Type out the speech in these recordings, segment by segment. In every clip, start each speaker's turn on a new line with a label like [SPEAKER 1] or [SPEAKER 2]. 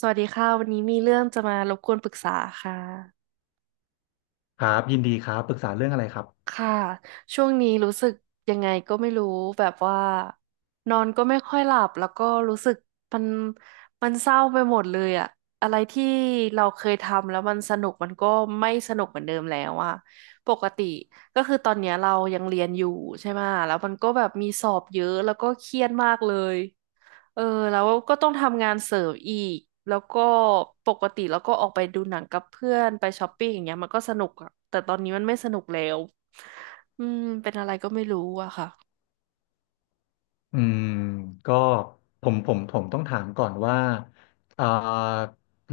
[SPEAKER 1] สวัสดีค่ะวันนี้มีเรื่องจะมารบกวนปรึกษาค่ะ
[SPEAKER 2] ครับยินดีครับปรึกษาเรื่องอะไรครับ
[SPEAKER 1] ค่ะช่วงนี้รู้สึกยังไงก็ไม่รู้แบบว่านอนก็ไม่ค่อยหลับแล้วก็รู้สึกมันมันเศร้าไปหมดเลยอะอะไรที่เราเคยทำแล้วมันสนุกมันก็ไม่สนุกเหมือนเดิมแล้วอะปกติก็คือตอนเนี้ยเรายังเรียนอยู่ใช่ไหมะแล้วมันก็แบบมีสอบเยอะแล้วก็เครียดมากเลย เออแล้วก็ต้องทำงานเสริมอีกแล้วก็ปกติแล้วก็ออกไปดูหนังกับเพื่อนไปช้อปปิ้งอย่างเงี้ยมันก็สนุกอะแต่ตอนนี้มันไม่สนุกแล้วอืมเป็นอะไรก็ไม่รู้อะค่ะ
[SPEAKER 2] อืมก็ผมต้องถามก่อนว่าเอ่อ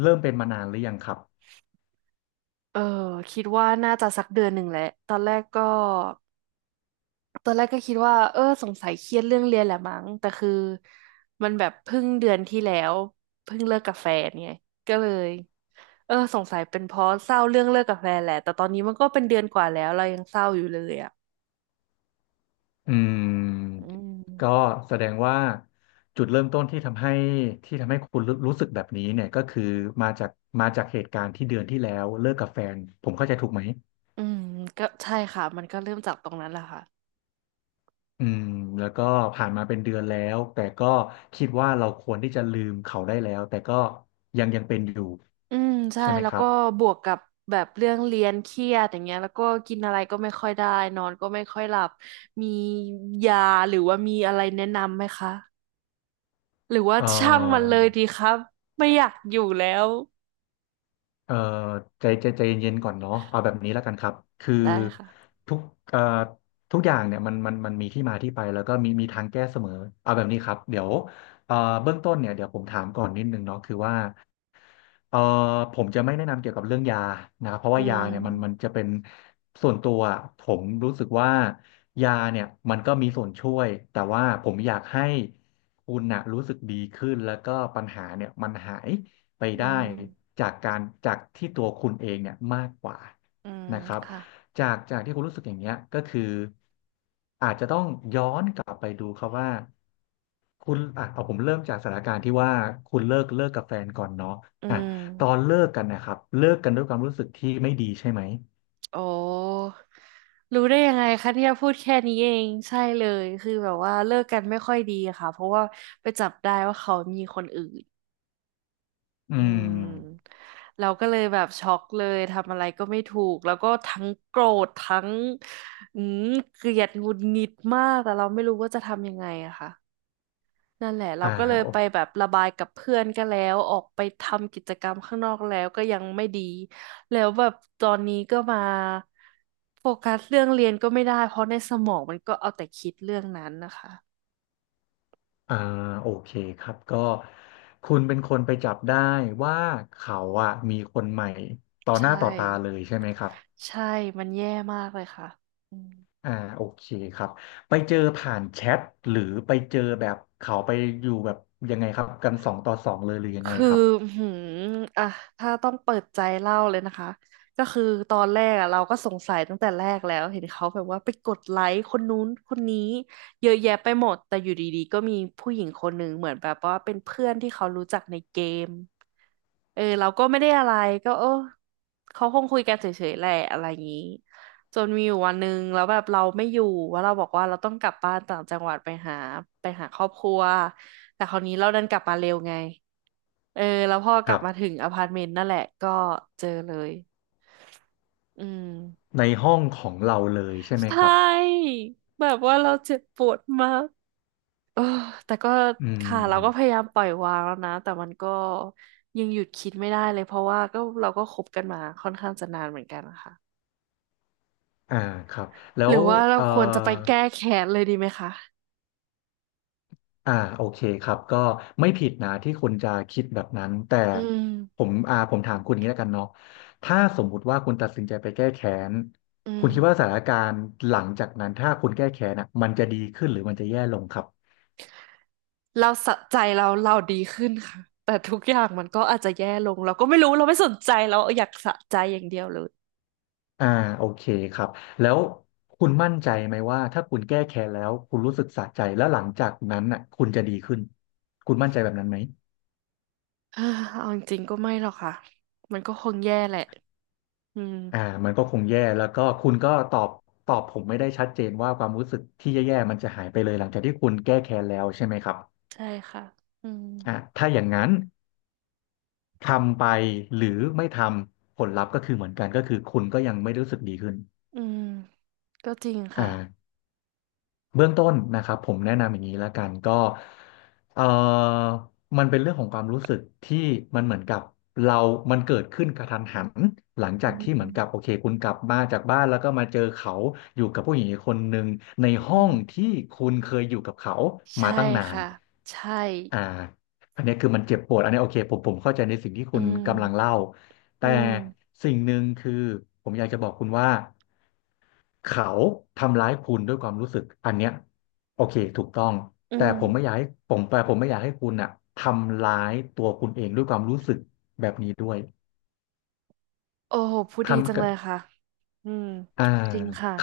[SPEAKER 2] เริ่มเป็นมานานหรือยังครับ
[SPEAKER 1] เออคิดว่าน่าจะสักเดือนหนึ่งแหละตอนแรกก็คิดว่าเออสงสัยเครียดเรื่องเรียนแหละมั้งแต่คือมันแบบเพิ่งเดือนที่แล้วเพิ่งเลิกกับแฟนไงก็เลยเออสงสัยเป็นเพราะเศร้าเรื่องเลิกกับแฟนแหละแต่ตอนนี้มันก็เป็นเดือนกว่าแล้วเรายังเศร้าอยู่เลยอะ
[SPEAKER 2] อื
[SPEAKER 1] อื
[SPEAKER 2] มก็
[SPEAKER 1] ม
[SPEAKER 2] แสดงว่าจุดเริ่มต้นที่ทำให้คุณรู้สึกแบบนี้เนี่ยก็คือมาจากเหตุการณ์ที่เดือนที่แล้วเลิกกับแฟนผมเข้าใจถูกไหม
[SPEAKER 1] อืมก็ใช่ค่ะมันก็เริ่มจากตรงนั้นแหละค่ะ
[SPEAKER 2] อืมแล้วก็ผ่านมาเป็นเดือนแล้วแต่ก็คิดว่าเราควรที่จะลืมเขาได้แล้วแต่ก็ยังเป็นอยู่
[SPEAKER 1] อืมใช่
[SPEAKER 2] ใช่ไหม
[SPEAKER 1] แล้ว
[SPEAKER 2] ครั
[SPEAKER 1] ก็
[SPEAKER 2] บ
[SPEAKER 1] บวกกับแบบเรื่องเรียนเครียดอย่างเงี้ยแล้วก็กินอะไรก็ไม่ค่อยได้นอนก็ไม่ค่อยหลับมียาหรือว่ามีอะไรแนะนำไหมคะหรือว่า
[SPEAKER 2] เอ่
[SPEAKER 1] ช่างมัน
[SPEAKER 2] อ
[SPEAKER 1] เลยดีครับไม่อยากอยู่แล้ว
[SPEAKER 2] เอ่อใจเย็นๆก่อนเนาะเอาแบบนี้แล้วกันครับคือ
[SPEAKER 1] ได้ค่ะ
[SPEAKER 2] ทุกเอ่อทุกอย่างเนี่ยมันมีที่มาที่ไปแล้วก็มีทางแก้เสมอเอาแบบนี้ครับเดี๋ยวเอ่อเบื้องต้นเนี่ยเดี๋ยวผมถามก่อนนิดนึงเนาะคือว่า เอ่อผมจะไม่แนะนำเกี่ยวกับเรื่องยานะครับเพราะ
[SPEAKER 1] อื
[SPEAKER 2] ว่ายาเนี่ยมัน
[SPEAKER 1] ม
[SPEAKER 2] จะเป็นส่วนตัวอะผมรู้สึกว่ายาเนี่ยมันก็มีส่วนช่วยแต่ว่าผมอยากให้คุณน่ะรู้สึกดีขึ้นแล้วก็ปัญหาเนี่ยมันหายไป
[SPEAKER 1] อื
[SPEAKER 2] ได้
[SPEAKER 1] ม
[SPEAKER 2] จากที่ตัวคุณเองเนี่ยมากกว่า
[SPEAKER 1] อืม
[SPEAKER 2] นะครับ
[SPEAKER 1] ค่ะ
[SPEAKER 2] จากที่คุณรู้สึกอย่างเงี้ยก็คืออาจจะต้องย้อนกลับไปดูครับว่า คุณอ่ะเอาผมเริ่มจากสถานการณ์ที่ว่าคุณเลิกกับแฟนก่อนเนาะ
[SPEAKER 1] อื
[SPEAKER 2] อ่ะ
[SPEAKER 1] ม
[SPEAKER 2] ตอนเลิกกันนะครับเลิกกันด้วยความรู้สึกที่ไม่ดีใช่ไหม
[SPEAKER 1] โอ้รู้ได้ยังไงคะเนี่ยพูดแค่นี้เองใช่เลยคือแบบว่าเลิกกันไม่ค่อยดีอะค่ะเพราะว่าไปจับได้ว่าเขามีคนอื่น
[SPEAKER 2] อื
[SPEAKER 1] อื
[SPEAKER 2] ม
[SPEAKER 1] มเราก็เลยแบบช็อกเลยทำอะไรก็ไม่ถูกแล้วก็ทั้งโกรธทั้งอืมเกลียดหงุดหงิดมากแต่เราไม่รู้ว่าจะทำยังไงอะค่ะ นั่นแหละเรา
[SPEAKER 2] อ่า
[SPEAKER 1] ก็เลย
[SPEAKER 2] โอ
[SPEAKER 1] ไปแบบระบายกับเพื่อนก็แล้วออกไปทำกิจกรรมข้างนอกแล้วก็ยังไม่ดีแล้วแบบตอนนี้ก็มาโฟกัสเรื่องเรียนก็ไม่ได้เพราะในสมองมันก็เอาแต่คิดเรื่องนั้นนะคะ
[SPEAKER 2] อ่าโอเคครับก็คุณเป็นคนไปจับได้ว่าเขาอ่ะมีคนใหม่ต่อหน้า
[SPEAKER 1] ใช่
[SPEAKER 2] ต่อตาเลยใช่ไหมครับ
[SPEAKER 1] ใช่มันแย่มากเลยค่ะอืม
[SPEAKER 2] อ่าโอเคครับไปเจอผ่านแชทหรือไปเจอแบบเขาไปอยู่แบบยังไงครับกันสองต่อสองเลยหรือยังไง
[SPEAKER 1] คือ
[SPEAKER 2] ครับ
[SPEAKER 1] หืมอ่ะถ้าต้องเปิดใจเล่าเลยนะคะก็คือตอนแรกอะเราก็สงสัยตั้งแต่แรกแล้วเห็นเขาแบบว่าไปกดไลค์คนนู้นคนนี้เยอะแยะไปหมดแต่อยู่ดีๆก็มีผู้หญิงคนหนึ่งเหมือนแบบว่าเป็นเพื่อนที่เขารู้จักในเกมเออเราก็ไม่ได้อะไรก็เออเขาคงคุยกันเฉยๆแหละอะไรอย่างนี้จนมีอยู่วันหนึ่งแล้วแบบเราไม่อยู่ว่าเราบอกว่าเราต้องกลับบ้านต่างจังหวัดไปหาครอบครัวแต่คราวนี้เราดันกลับมาเร็วไง เออแล้วพอก
[SPEAKER 2] ค
[SPEAKER 1] ลั
[SPEAKER 2] รั
[SPEAKER 1] บ
[SPEAKER 2] บ
[SPEAKER 1] มาถึงอพาร์ตเมนต์นั่นแหละก็เจอเลยอืม
[SPEAKER 2] ในห้องของเราเลยใช่ไห
[SPEAKER 1] ใช
[SPEAKER 2] มครับ
[SPEAKER 1] ่แบบว่าเราเจ็บปวดมากเออแต่ก็
[SPEAKER 2] อืม
[SPEAKER 1] ค่ะเราก็พยายามปล่อยวางแล้วนะแต่มันก็ยังหยุดคิดไม่ได้เลยเพราะว่าก็เราก็คบกันมาค่อนข้างจะนานเหมือนกันนะคะ
[SPEAKER 2] อ่าครับ แล้
[SPEAKER 1] ห
[SPEAKER 2] ว
[SPEAKER 1] รือว่าเรา
[SPEAKER 2] เอ่อ
[SPEAKER 1] ควรจะไปแก้แค้นเลยดีไหมคะ
[SPEAKER 2] อ่าโอเคครับก็ไม่ผิดนะที่คุณจะคิดแบบนั้นแต่
[SPEAKER 1] อืม
[SPEAKER 2] ผมถามคุณอย่างนี้แล้วกันเนาะถ้าสมมุติว่าคุณตัดสินใจไปแก้แค้น
[SPEAKER 1] อื
[SPEAKER 2] คุณคิดว่าส
[SPEAKER 1] ม
[SPEAKER 2] ถานการณ์หลังจากนั้นถ้าคุณแก้แค้นอ่ะมันจะดีขึ้นหรือมันจะแย่ลงครับ
[SPEAKER 1] เราสะใจเราดีขึ้นค่ะแต่ทุกอย่างมันก็อาจจะแย่ลงเราก็ไม่รู้เราไม่สนใจเราอยากสะใจอย่างเดียวเลย
[SPEAKER 2] อ่าโอเคครับแล้วคุณมั่นใจไหมว่าถ้าคุณแก้แค้นแล้วคุณรู้สึกสะใจแล้วหลังจากนั้นน่ะคุณจะดีขึ้นคุณมั่นใจแบบนั้นไหม
[SPEAKER 1] เออเอาจริงๆก็ไม่หรอกค่ะมันก็คงแย่แหละอืม
[SPEAKER 2] อ่ามันก็คงแย่แล้วก็คุณก็ตอบผมไม่ได้ชัดเจนว่าความรู้สึกที่แย่ๆมันจะหายไปเลยหลังจากที่คุณแก้แค้นแล้วใช่ไหมครับ
[SPEAKER 1] ใช่ค่ะอืม
[SPEAKER 2] อ่าถ้าอย่างนั้นทำไปหรือไม่ทำผลลัพธ์ก็คือเหมือนกันก็คือคุณก็ยังไม่รู้สึกดีขึ้น
[SPEAKER 1] อืมก็จริง
[SPEAKER 2] อ่า
[SPEAKER 1] ค่ะ
[SPEAKER 2] เบื้องต้นนะครับผมแนะนำอย่างนี้ละกันก็เอ่อมันเป็นเรื่องของความรู้สึกที่มันเหมือนกับเรามันเกิดขึ้นกระทันหันหลังจา
[SPEAKER 1] อื
[SPEAKER 2] กที่เหมือนกับโอ
[SPEAKER 1] ม
[SPEAKER 2] เคคุณกลับมาจากบ้านแล้วก็มาเจอเขาอยู่กับผู้หญิงอีกคนหนึ่งใน
[SPEAKER 1] อื
[SPEAKER 2] ห้อง
[SPEAKER 1] ม
[SPEAKER 2] ที่คุณเคยอยู่กับเขามา
[SPEAKER 1] ใช่
[SPEAKER 2] ตั้งนาน
[SPEAKER 1] ค่ะใช่
[SPEAKER 2] อ่าอันนี้คือมันเจ็บปวดอันนี้โอเคผมเข้าใจในสิ่งที่
[SPEAKER 1] อื
[SPEAKER 2] คุณกำลัง
[SPEAKER 1] ม
[SPEAKER 2] เล่า
[SPEAKER 1] อื
[SPEAKER 2] แต่
[SPEAKER 1] ม
[SPEAKER 2] สิ่งหนึ่งคือผมอยากจะบอกคุณว่า เขาทำร้ายคุณด้วยความรู้สึกอันเนี้ยโอเคถูกต้อง
[SPEAKER 1] อื
[SPEAKER 2] แต่
[SPEAKER 1] ม
[SPEAKER 2] ผมไม่อยากให้คุณอ่ะทำร้ายตัวคุณเองด้วยความรู้สึกแบบนี้ด้วย
[SPEAKER 1] โอ้โหพูดดีจั
[SPEAKER 2] คำ
[SPEAKER 1] ง
[SPEAKER 2] กั
[SPEAKER 1] เล
[SPEAKER 2] บ
[SPEAKER 1] ยค่ะอืม
[SPEAKER 2] อ่า
[SPEAKER 1] จริงค่ะ
[SPEAKER 2] ค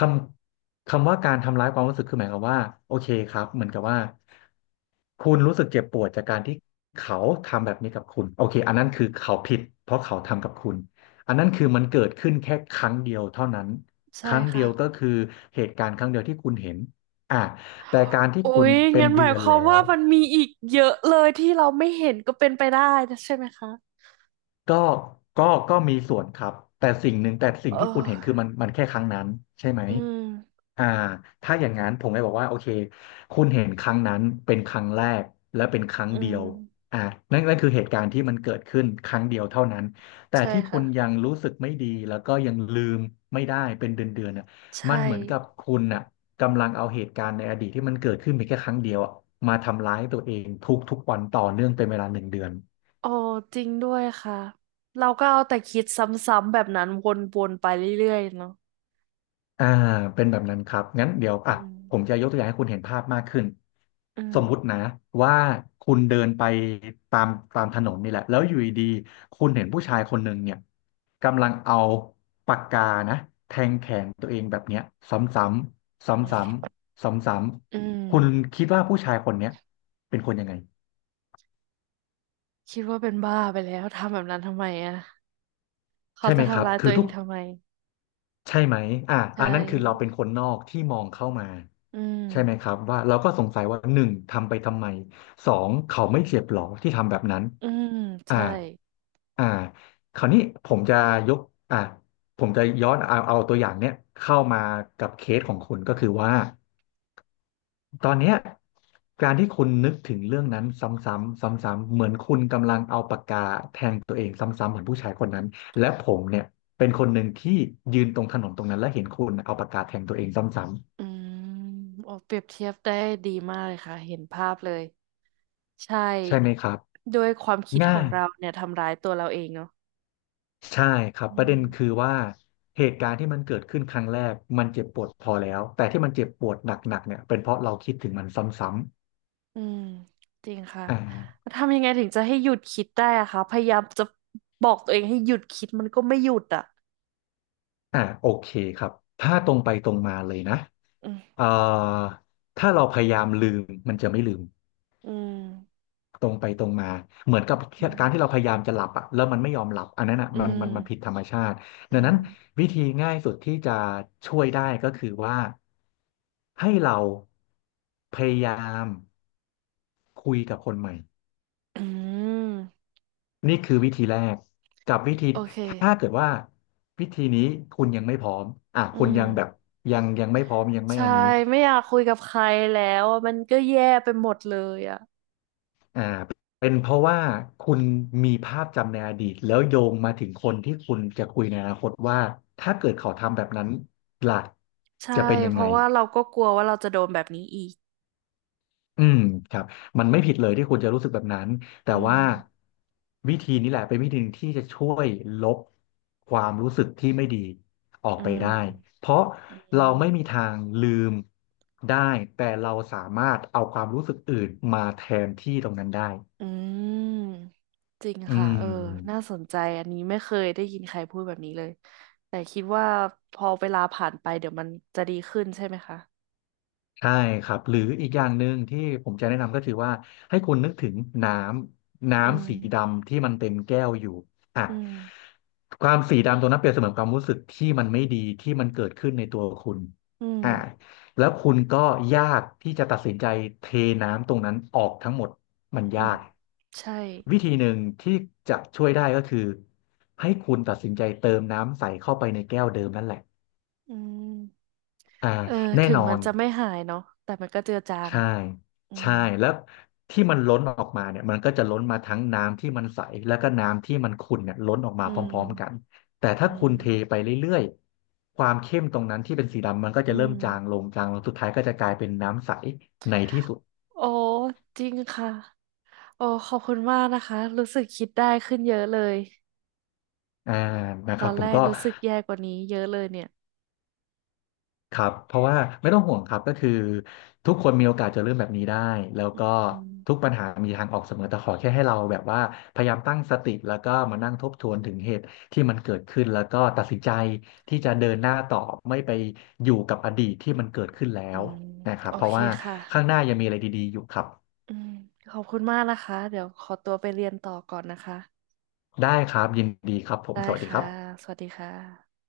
[SPEAKER 2] คำว่าการทำร้ายความรู้สึกคือหมายความว่าโอเคครับเหมือนกับว่า คุณรู้สึกเจ็บปวดจากการที่เขาทำแบบนี้กับคุณโอเคอันนั้นคือเขาผิดเพราะเขาทำกับคุณอันนั้นคือมันเกิดขึ้นแค่ครั้งเดียวเท่านั้นค
[SPEAKER 1] ใช่
[SPEAKER 2] รั้งเดี
[SPEAKER 1] ค่ะ
[SPEAKER 2] ยวก็คือเหตุการณ์ครั้งเดียวที่คุณเห็นอ่ะแต่การที่
[SPEAKER 1] อุ๊
[SPEAKER 2] คุณ
[SPEAKER 1] ย
[SPEAKER 2] เป็น
[SPEAKER 1] งั้นห
[SPEAKER 2] เดื
[SPEAKER 1] มาย
[SPEAKER 2] อน
[SPEAKER 1] ควา
[SPEAKER 2] แล้
[SPEAKER 1] ม
[SPEAKER 2] ว
[SPEAKER 1] ว่ามันมีอีกเยอะเลยที่เราไม่เห็นก็เป็นไปได้นะใช่ไหมคะ
[SPEAKER 2] ก็ก็ก็มีส่วนครับ แต่สิ่งหนึ่งแต่สิ่ง
[SPEAKER 1] เอ
[SPEAKER 2] ที่คุณเห็นคือ
[SPEAKER 1] อ
[SPEAKER 2] มันแค่ครั้งนั้นใช่ไหม
[SPEAKER 1] อืม
[SPEAKER 2] อ่าถ้าอย่างนั้นผมเลยบอกว่าโอเคคุณเห็นครั้งนั้นเป็นครั้งแรกและเป็นครั้ง
[SPEAKER 1] อื
[SPEAKER 2] เดีย
[SPEAKER 1] ม
[SPEAKER 2] วอ่านั่นคือเหตุการณ์ที่มันเกิดขึ้นครั้งเดียวเท่านั้นแต่
[SPEAKER 1] ใช่
[SPEAKER 2] ที่คุ
[SPEAKER 1] ค่ะ
[SPEAKER 2] ณยังรู้สึกไม่ดีแล้วก็ยังลืมไม่ได้เป็นเดือนน่ะมั
[SPEAKER 1] ใช่
[SPEAKER 2] นเหมือนกับคุณน่ะกำลังเอาเหตุการณ์ในอดีตที่มันเกิดขึ้นเพียงแค่ครั้งเดียวอะมาทำร้ายตัวเองทุกวันต่อเนื่องเป็นเวลาหนึ่งเดือน
[SPEAKER 1] โอ้จริงด้วยค่ะเราก็เอาแต่คิดซ้ำๆแบบนั้นวนๆไปเรื่อยๆเนาะ
[SPEAKER 2] อ่าเป็นแบบนั้นครับงั้นเดี๋ยว
[SPEAKER 1] อื
[SPEAKER 2] อ่ะ
[SPEAKER 1] ม
[SPEAKER 2] ผมจะยกตัวอย่างให้คุณเห็นภาพมากขึ้น
[SPEAKER 1] อืม
[SPEAKER 2] สมมุตินะว่าคุณเดินไปตามตามถนนนี่แหละแล้วอยู่ดีๆคุณเห็นผู้ชายคนหนึ่งเนี่ยกำลังเอาปากกานะแทงแขนตัวเองแบบเนี้ยซ้ำๆซ้ำๆซ
[SPEAKER 1] อื
[SPEAKER 2] ้ำ
[SPEAKER 1] ม
[SPEAKER 2] ๆคุณคิดว่าผู้ชายคนเนี้ยเป็นคนยังไง
[SPEAKER 1] คิดว่าเป็นบ้าไปแล้วทำแบบนั้นทำไมอ่ะเขา
[SPEAKER 2] ใช่ไห
[SPEAKER 1] จะ
[SPEAKER 2] มครั
[SPEAKER 1] ทำ
[SPEAKER 2] บ
[SPEAKER 1] ร้าย
[SPEAKER 2] คื
[SPEAKER 1] ตั
[SPEAKER 2] อ
[SPEAKER 1] วเอ
[SPEAKER 2] ทุ
[SPEAKER 1] ง
[SPEAKER 2] ก
[SPEAKER 1] ทำไม
[SPEAKER 2] ใช่ไหมอ่า
[SPEAKER 1] ใช
[SPEAKER 2] อันนั้นคือเราเป็น
[SPEAKER 1] ่
[SPEAKER 2] คนนอกที่มองเข้ามา
[SPEAKER 1] อื
[SPEAKER 2] ใช่ไหมครั
[SPEAKER 1] ม
[SPEAKER 2] บว่าเราก็สงสัยว่าหนึ่งทำไปทำไมสองเขาไม่เจ็บหรอที่ทำแบบนั้น
[SPEAKER 1] อืม
[SPEAKER 2] อ่า
[SPEAKER 1] ใช่
[SPEAKER 2] อ่าคราวนี้ผมจะยกอ่าผมจะย้อนเอาตัวอย่างเนี้ยเข้ามากับเคสของคุณก็คือว่า ตอนเนี้ยการที่คุณนึกถึงเรื่องนั้นซ้ำๆซ้ำๆเหมือนคุณกำลังเอาปากกาแทงตัวเองซ้ำๆเหมือนผู้ชายคนนั้นและผมเนี่ยเป็นคนหนึ่งที่ยืนตรงถนนตรงนั้นและเห็นคุณเอาปากกาแทงตัวเองซ้
[SPEAKER 1] อืมโอ้เปรียบเทียบได้ดีมากเลยค่ะเห็นภาพเลยใช
[SPEAKER 2] ำๆใช่ไหม
[SPEAKER 1] ่
[SPEAKER 2] ครับ
[SPEAKER 1] ด้วยความคิดข
[SPEAKER 2] ง่า
[SPEAKER 1] อง
[SPEAKER 2] ย
[SPEAKER 1] เราเนี่ยทำร้ายตัวเราเองเนาะ
[SPEAKER 2] ใช่ครับ
[SPEAKER 1] อื
[SPEAKER 2] ประเด็นคือ
[SPEAKER 1] ม
[SPEAKER 2] ว่าเหตุการณ์ที่มันเกิดขึ้นครั้งแรกมันเจ็บปวดพอแล้วแต่ที่มันเจ็บปวดหนักๆเนี่ยเป็นเพราะเราคิดถึงมันซ้ำ
[SPEAKER 1] อืมจริงค่ะ
[SPEAKER 2] ๆ
[SPEAKER 1] แล้วทำยังไงถึงจะให้หยุดคิดได้อะคะพยายามจะบอกตัวเองให้หยุดคิดมันก็ไม่หยุดอะ
[SPEAKER 2] โอเคครับถ้าตรงไปตรงมาเลยนะ
[SPEAKER 1] อืม
[SPEAKER 2] เอ่อถ้าเราพยายามลืมมันจะไม่ลืม
[SPEAKER 1] อืม
[SPEAKER 2] ตรงไปตรงมาเหมือนกับการที่เราพยายามจะหลับอะแล้วมันไม่ยอมหลับอันนั้นอะ
[SPEAKER 1] อื
[SPEAKER 2] มันผิด
[SPEAKER 1] ม
[SPEAKER 2] ธรรมชาติ
[SPEAKER 1] อื
[SPEAKER 2] ดัง
[SPEAKER 1] ม
[SPEAKER 2] นั้
[SPEAKER 1] อื
[SPEAKER 2] น
[SPEAKER 1] ม
[SPEAKER 2] วิธีง่ายสุดที่จะช่วยได้ก็คือว่าให้เราพยายามคุยกับคนใหม่
[SPEAKER 1] อืม
[SPEAKER 2] นี่คือวิธีแรกกับวิธี
[SPEAKER 1] โอเค
[SPEAKER 2] ถ้าเกิดว่าวิธีนี้คุณยังไม่พร้อมอ่ะ
[SPEAKER 1] อื
[SPEAKER 2] คุณ
[SPEAKER 1] ม
[SPEAKER 2] ยังแบบยังไม่พร้อมยังไม่
[SPEAKER 1] ใช่
[SPEAKER 2] อันนี้
[SPEAKER 1] ไม่อยากคุยกับใครแล้วอะมันก็แย่ไปหมดเลยอะ
[SPEAKER 2] อ่าเป็นเพราะว่าคุณมีภาพจำในอดีตแล้วโยงมาถึงคนที่คุณจะคุยในอนาคตว่าถ้าเกิดเขาทำแบบนั้นล่ะ
[SPEAKER 1] ใช่
[SPEAKER 2] จะเป็นยั
[SPEAKER 1] เพ
[SPEAKER 2] งไง
[SPEAKER 1] ราะว่าเราก็กลัวว่าเราจะโดนแบบนี้อีก
[SPEAKER 2] อืมครับมันไม่ผิดเลยที่คุณจะรู้สึกแบบนั้น
[SPEAKER 1] อื
[SPEAKER 2] แต่ว่า
[SPEAKER 1] ม
[SPEAKER 2] วิธีนี้แหละเป็นวิธีหนึ่งที่จะช่วยลบความรู้สึกที่ไม่ดีออก
[SPEAKER 1] อื
[SPEAKER 2] ไปได้
[SPEAKER 1] ม
[SPEAKER 2] เพราะ
[SPEAKER 1] อื
[SPEAKER 2] เรา
[SPEAKER 1] ม
[SPEAKER 2] ไม่มีทางลืมได้แต่เราสามารถเอาความรู้สึกอื่นมาแทนที่ตรงนั้นได้
[SPEAKER 1] อืมจริง
[SPEAKER 2] อื
[SPEAKER 1] ค่ะ
[SPEAKER 2] ม
[SPEAKER 1] เออน่าสนใจอันนี้ไม่เคยได้ยินใครพูดแบบนี้เลยแต่คิดว่าพอเวลาผ่านไปเดี๋ยวมันจะดีขึ้นใช่ไหมคะ
[SPEAKER 2] ใช่ครับหรืออีกอย่างหนึ่งที่ผมจะแนะนำก็คือว่าให้คุณนึกถึงน้ำ
[SPEAKER 1] อืม
[SPEAKER 2] น้ำสีดำที่มันเต็มแก้วอยู่อ่ะ
[SPEAKER 1] อืม
[SPEAKER 2] ความสีดำตรงนั้นเปรียบเสมือนความรู้สึกที่มันไม่ดีที่มันเกิดขึ้นในตัวคุณ
[SPEAKER 1] อื
[SPEAKER 2] อ่ะ
[SPEAKER 1] ม
[SPEAKER 2] แล้วคุณก็ยากที่จะตัดสินใจเทน้ำตรงนั้นออกทั้งหมดมัน
[SPEAKER 1] อื
[SPEAKER 2] ยา
[SPEAKER 1] ม
[SPEAKER 2] ก
[SPEAKER 1] ใช่
[SPEAKER 2] วิธีหนึ่งที่จะช่วยได้ก็คือให้คุณตัดสินใจเติมน้ำใสเข้าไปในแก้วเดิมนั่นแหละ
[SPEAKER 1] อืม
[SPEAKER 2] อ่า
[SPEAKER 1] เออ
[SPEAKER 2] แน่
[SPEAKER 1] ถึง
[SPEAKER 2] นอ
[SPEAKER 1] มัน
[SPEAKER 2] น
[SPEAKER 1] จะไม่หายเนาะแต่มันก็เจือจาง
[SPEAKER 2] ใช่
[SPEAKER 1] อืม
[SPEAKER 2] ใช่ แล้วที่มันล้นออกมาเนี่ยมันก็จะล้นมาทั้งน้ำที่มันใส แล้วก็น้ำที่มันขุ่นเนี่ยล้นออกมา
[SPEAKER 1] อื
[SPEAKER 2] พ
[SPEAKER 1] ม
[SPEAKER 2] ร้อมๆกันแต่ถ้า
[SPEAKER 1] อื
[SPEAKER 2] คุณเทไป
[SPEAKER 1] ม
[SPEAKER 2] เรื่อยๆความเข้มตรงนั้นที่เป็นสีดำมันก็
[SPEAKER 1] อื
[SPEAKER 2] จะเริ่
[SPEAKER 1] ม
[SPEAKER 2] มจางลงจางลงสุดท้ายก็จะกลายเป็นน้ำใสในที่สุด
[SPEAKER 1] โอ้จริงค่ะโอ้ขอบคุณมากนะคะรู้สึกคิดได้ขึ้นเยอะเลย
[SPEAKER 2] อ่านะ
[SPEAKER 1] ต
[SPEAKER 2] ครั
[SPEAKER 1] อ
[SPEAKER 2] บ
[SPEAKER 1] น
[SPEAKER 2] ผ
[SPEAKER 1] แร
[SPEAKER 2] ม
[SPEAKER 1] ก
[SPEAKER 2] ก็
[SPEAKER 1] รู้สึกแย่กว่านี้เยอะเลยเนี่ย
[SPEAKER 2] ครับเพราะว่าไม่ต้องห่วงครับก็คือทุกคนมีโอกาสจะเริ่มแบบนี้ได้แล้วก็
[SPEAKER 1] อื
[SPEAKER 2] ทุก
[SPEAKER 1] ม
[SPEAKER 2] ปัญหามีทางออกเสมอแต่ขอแค่ให้เราแบบว่าพยายามตั้งสติแล้วก็มานั่งทบทวนถึงเหตุที่มันเกิดขึ้นแล้วก็ตัดสินใจที่จะเดินหน้าต่อไม่ไปอยู่กับอดีตที่มันเกิดขึ้นแล้
[SPEAKER 1] อื
[SPEAKER 2] ว
[SPEAKER 1] ม
[SPEAKER 2] นะครั
[SPEAKER 1] โอ
[SPEAKER 2] บเพราะ
[SPEAKER 1] เค
[SPEAKER 2] ว่า
[SPEAKER 1] ค่ะ
[SPEAKER 2] ข้างหน้ายังมีอะไรดีๆอยู่ครับ
[SPEAKER 1] อืมขอบคุณมากนะคะเดี๋ยวขอตัวไปเรียนต่อก่อนนะคะ
[SPEAKER 2] ได้ครับยินดีครับผม
[SPEAKER 1] ได้
[SPEAKER 2] สวัสดีครั
[SPEAKER 1] ค่ะ
[SPEAKER 2] บ
[SPEAKER 1] สวัสดีค่ะ